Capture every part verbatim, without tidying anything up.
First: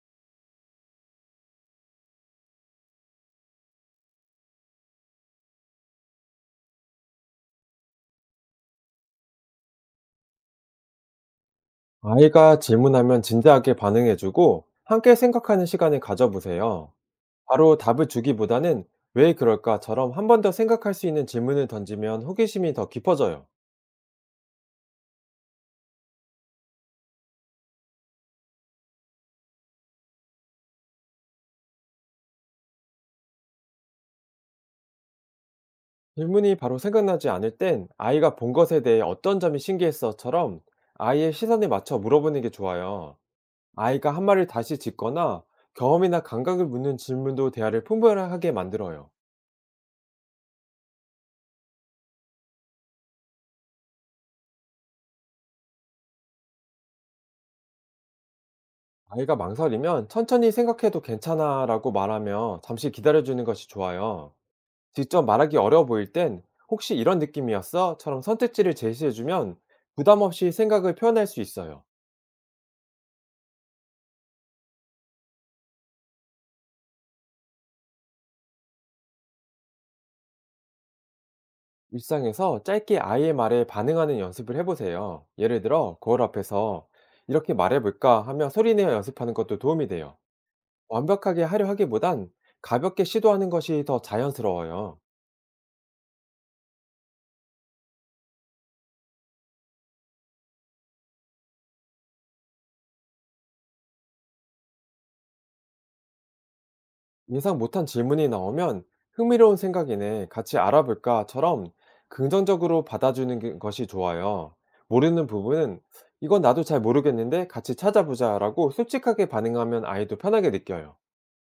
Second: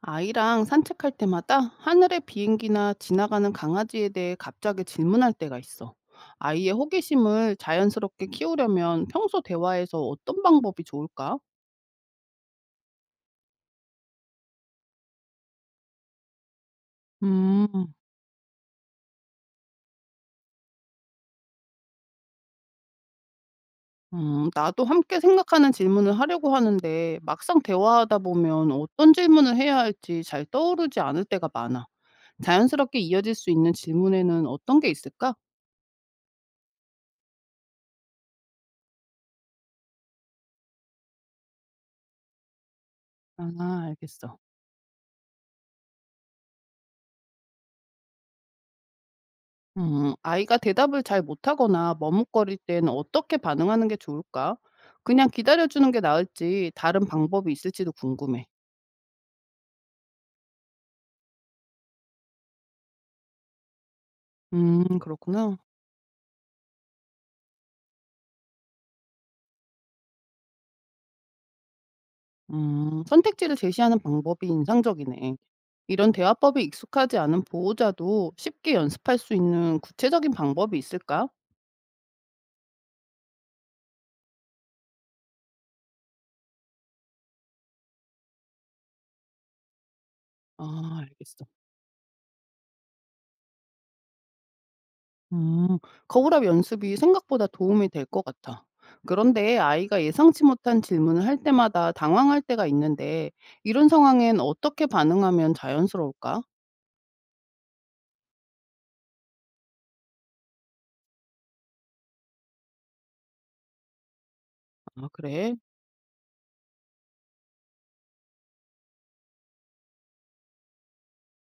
아이랑 산책할 때마다 하늘의 비행기나 지나가는 강아지에 대해 갑자기 질문할 때가 있어. 아이의 호기심을 자연스럽게 키우려면 평소 대화에서 어떤 방법이 좋을까? 아이가 질문하면 진지하게 반응해주고 함께 생각하는 시간을 가져보세요. 바로 음, 답을 주기보다는 왜 그럴까처럼 한 번 더 생각할 수 있는 질문을 던지면 호기심이 더 깊어져요. 음, 나도 함께 생각하는 질문을 하려고 하는데 막상 대화하다 보면 어떤 질문을 해야 할지 잘 떠오르지 않을 때가 많아. 자연스럽게 이어질 수 있는 질문에는 어떤 게 있을까? 질문이 바로 생각나지 않을 땐 아이가 본 것에 대해 어떤 점이 신기했어처럼 아이의 시선에 맞춰 물어보는 게 좋아요. 아, 아이가 한 알겠어. 말을 다시 짓거나 경험이나 감각을 묻는 질문도 대화를 풍부하게 만들어요. 음, 아이가 대답을 잘 못하거나 머뭇거릴 때는 어떻게 반응하는 게 좋을까? 그냥 기다려주는 게 나을지 다른 방법이 있을지도 궁금해. 아이가 망설이면 천천히 생각해도 괜찮아 라고 말하며 잠시 기다려주는 것이 좋아요. 음, 직접 그렇구나. 말하기 어려워 보일 땐 "혹시 이런 느낌이었어?"처럼 선택지를 제시해주면 부담 없이 생각을 표현할 수 있어요. 음, 선택지를 제시하는 방법이 인상적이네. 이런 대화법이 익숙하지 않은 보호자도 쉽게 연습할 수 있는 구체적인 방법이 있을까? 일상에서 짧게 아이의 말에 반응하는 연습을 해보세요. 예를 들어 거울 앞에서 "이렇게 말해볼까?" 하며 소리내어 연습하는 것도 도움이 돼요. 아, 완벽하게 알겠어. 하려 하기보단 가볍게 시도하는 것이 더 자연스러워요. 음. 거울압 연습이 생각보다 도움이 될 것 같아. 그런데 아이가 예상치 못한 질문을 할 때마다 당황할 때가 있는데 이런 상황엔 어떻게 반응하면 자연스러울까? 예상 못한 질문이 나오면 흥미로운 생각이네, 같이 알아볼까?처럼 긍정적으로 받아주는 게- 것이 좋아요. 아, 모르는 그래? 부분은 이건 나도 잘 모르겠는데 같이 찾아보자라고 솔직하게 반응하면 아이도 편하게 느껴요.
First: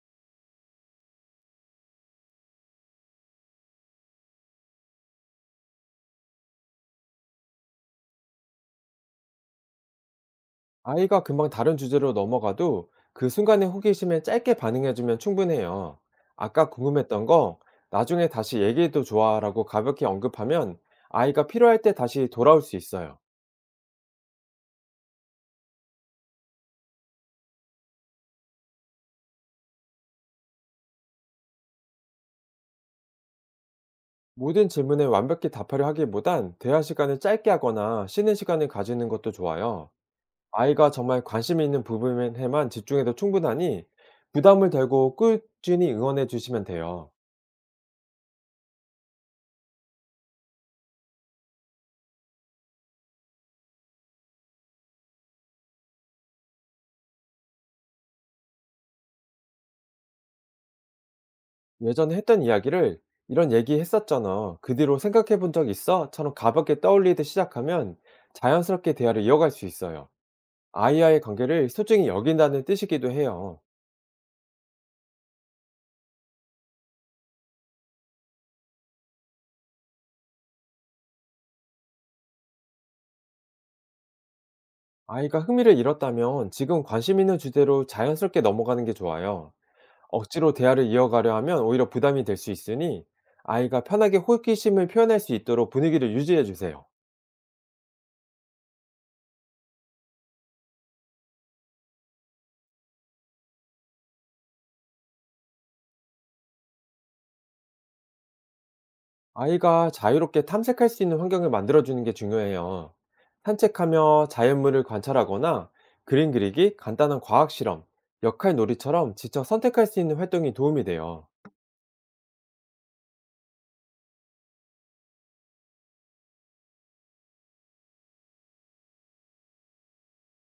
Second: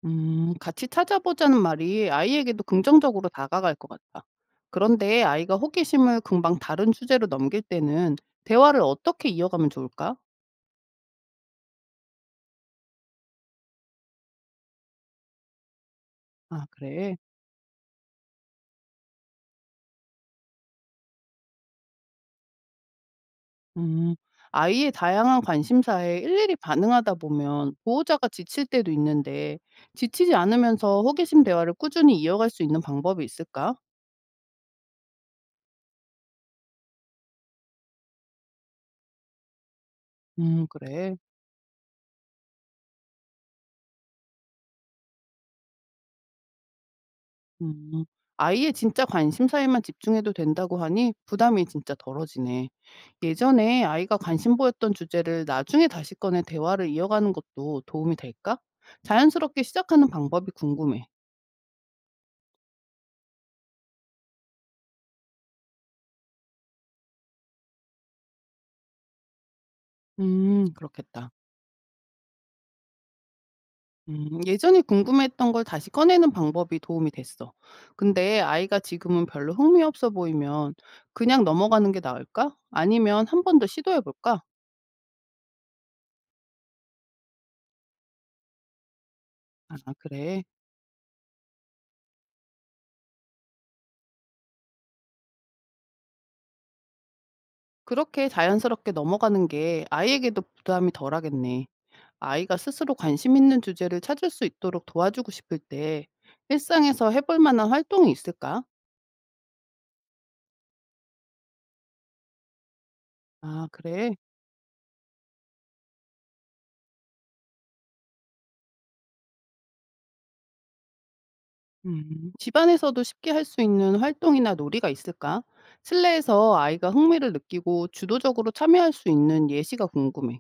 음, 같이 찾아보자는 말이 아이에게도 긍정적으로 다가갈 것 같아. 그런데 아이가 호기심을 금방 다른 주제로 넘길 때는 대화를 어떻게 이어가면 좋을까? 아이가 금방 다른 주제로 넘어가도 그 순간의 호기심에 짧게 반응해주면 충분해요. 아, 아까 그래. 궁금했던 거 나중에 다시 얘기해도 좋아라고 가볍게 언급하면 아이가 필요할 때 다시 돌아올 수 있어요. 음. 아이의 다양한 관심사에 일일이 반응하다 보면 보호자가 지칠 때도 있는데 지치지 않으면서 호기심 대화를 꾸준히 이어갈 수 있는 방법이 있을까? 모든 질문에 완벽히 답하려 하기보단 대화 시간을 짧게 하거나 쉬는 시간을 가지는 것도 좋아요. 음, 아이가 그래. 정말 관심 있는 부분에만 집중해도 충분하니 부담을 덜고 꾸준히 응원해 주시면 돼요. 음. 아이의 진짜 관심사에만 집중해도 된다고 하니 부담이 진짜 덜어지네. 예전에 아이가 관심 보였던 주제를 나중에 다시 꺼내 대화를 이어가는 것도 도움이 될까? 자연스럽게 시작하는 방법이 궁금해. 예전에 했던 이야기를 이런 얘기 했었잖아. 그 뒤로 생각해 본 적 있어? 처럼 가볍게 떠올리듯 시작하면 자연스럽게 대화를 이어갈 수 있어요. 음, 아이와의 그렇겠다. 관계를 소중히 여긴다는 뜻이기도 해요. 음 예전에 궁금했던 걸 다시 꺼내는 방법이 도움이 됐어. 근데 아이가 지금은 별로 흥미 없어 보이면 그냥 넘어가는 게 나을까? 아니면 한 번 더 시도해 볼까? 아이가 흥미를 잃었다면 지금 관심 있는 주제로 자연스럽게 넘어가는 게 좋아요. 아, 그래. 억지로 대화를 이어가려 하면 오히려 부담이 될 수 있으니 아이가 편하게 호기심을 표현할 수 있도록 분위기를 유지해 주세요. 그렇게 자연스럽게 넘어가는 게 아이에게도 부담이 덜하겠네. 아이가 스스로 관심 있는 주제를 찾을 수 있도록 도와주고 싶을 때 일상에서 해볼 만한 활동이 있을까? 아이가 자유롭게 탐색할 수 있는 환경을 만들어 주는 게 중요해요. 아, 그래. 산책하며 자연물을 관찰하거나 그림 그리기, 간단한 과학 실험, 역할 놀이처럼 직접 선택할 수 있는 활동이 도움이 돼요. 음. 집안에서도 쉽게 할 수 있는 활동이나 놀이가 있을까? 실내에서 아이가 흥미를 느끼고 주도적으로 참여할 수 있는 예시가 궁금해.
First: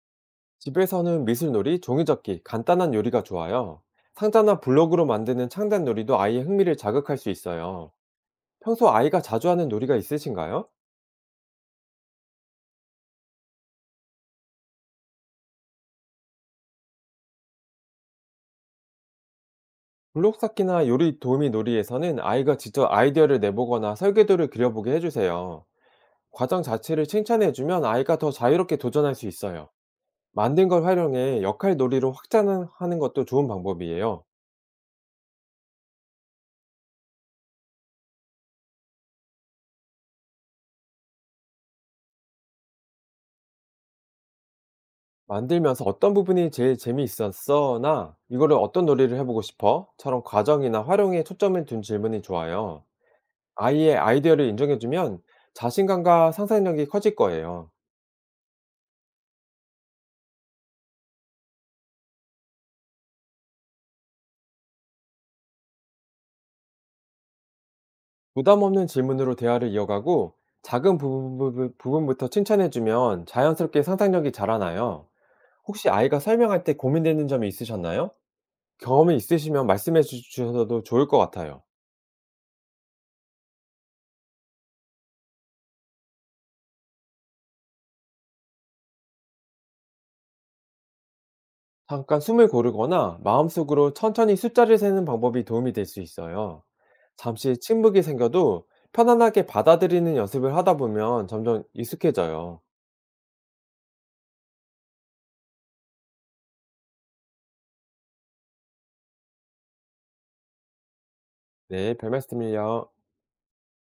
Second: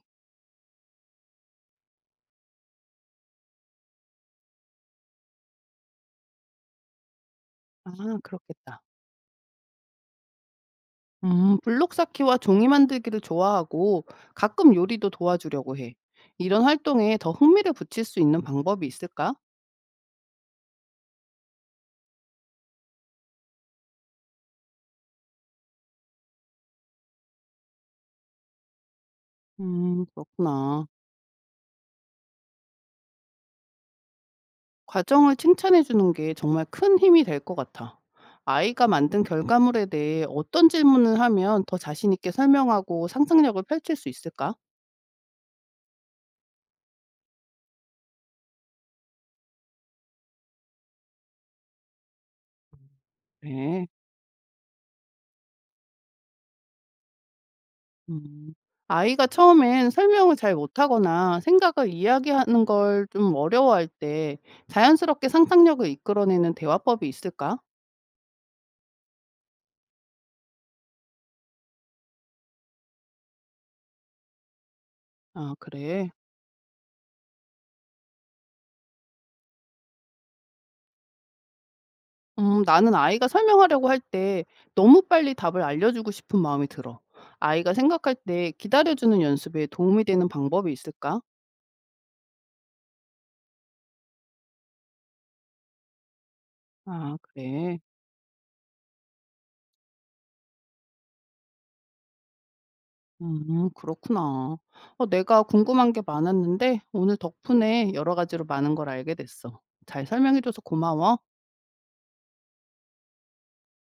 집에서는 미술놀이, 종이접기, 간단한 요리가 좋아요. 상자나 블록으로 만드는 창단 놀이도 아이의 흥미를 자극할 수 아, 있어요. 그렇겠다. 평소 아이가 자주 하는 놀이가 있으신가요? 음, 블록 쌓기와 종이 만들기를 좋아하고 가끔 요리도 도와주려고 해. 이런 활동에 더 흥미를 붙일 수 있는 방법이 있을까? 블록 쌓기나 요리 도우미 놀이에서는 아이가 직접 아이디어를 내보거나 설계도를 그려보게 해주세요. 과정 자체를 칭찬해주면 아이가 더 자유롭게 도전할 수 있어요. 음, 만든 걸 그렇구나. 활용해 역할 놀이로 확장하는 것도 좋은 방법이에요. 과정을 칭찬해 주는 게 정말 큰 힘이 될 것 같아. 아이가 만든 결과물에 대해 어떤 질문을 하면 더 자신 있게 설명하고 상상력을 펼칠 수 있을까? 만들면서 어떤 부분이 제일 재미있었어나 이거를 어떤 놀이를 해보고 싶어?처럼 과정이나 활용에 초점을 둔 질문이 좋아요. 네. 아이의 아이디어를 인정해주면 자신감과 상상력이 커질 거예요. 음. 아이가 처음엔 설명을 잘 못하거나 생각을 이야기하는 걸 좀 어려워할 때 자연스럽게 상상력을 이끌어내는 대화법이 있을까? 부담 없는 질문으로 대화를 이어가고 작은 부분, 부터 칭찬해주면 자연스럽게 상상력이 자라나요. 아, 혹시 그래. 아이가 설명할 때 고민되는 점이 있으셨나요? 경험이 있으시면 말씀해 주- 주셔도 좋을 것 같아요. 음, 나는 아이가 설명하려고 할 때 너무 빨리 답을 알려주고 싶은 마음이 들어. 아이가 생각할 때 기다려주는 연습에 도움이 되는 방법이 있을까? 잠깐 숨을 고르거나 마음속으로 천천히 숫자를 세는 방법이 도움이 될 수 있어요. 아, 잠시 그래. 침묵이 생겨도 편안하게 받아들이는 연습을 하다 보면 점점 익숙해져요. 음, 그렇구나. 어, 내가 궁금한 게 많았는데 오늘 덕분에 여러 가지로 많은 걸 알게 됐어. 잘 설명해줘서 고마워. 네, 별 말씀을요.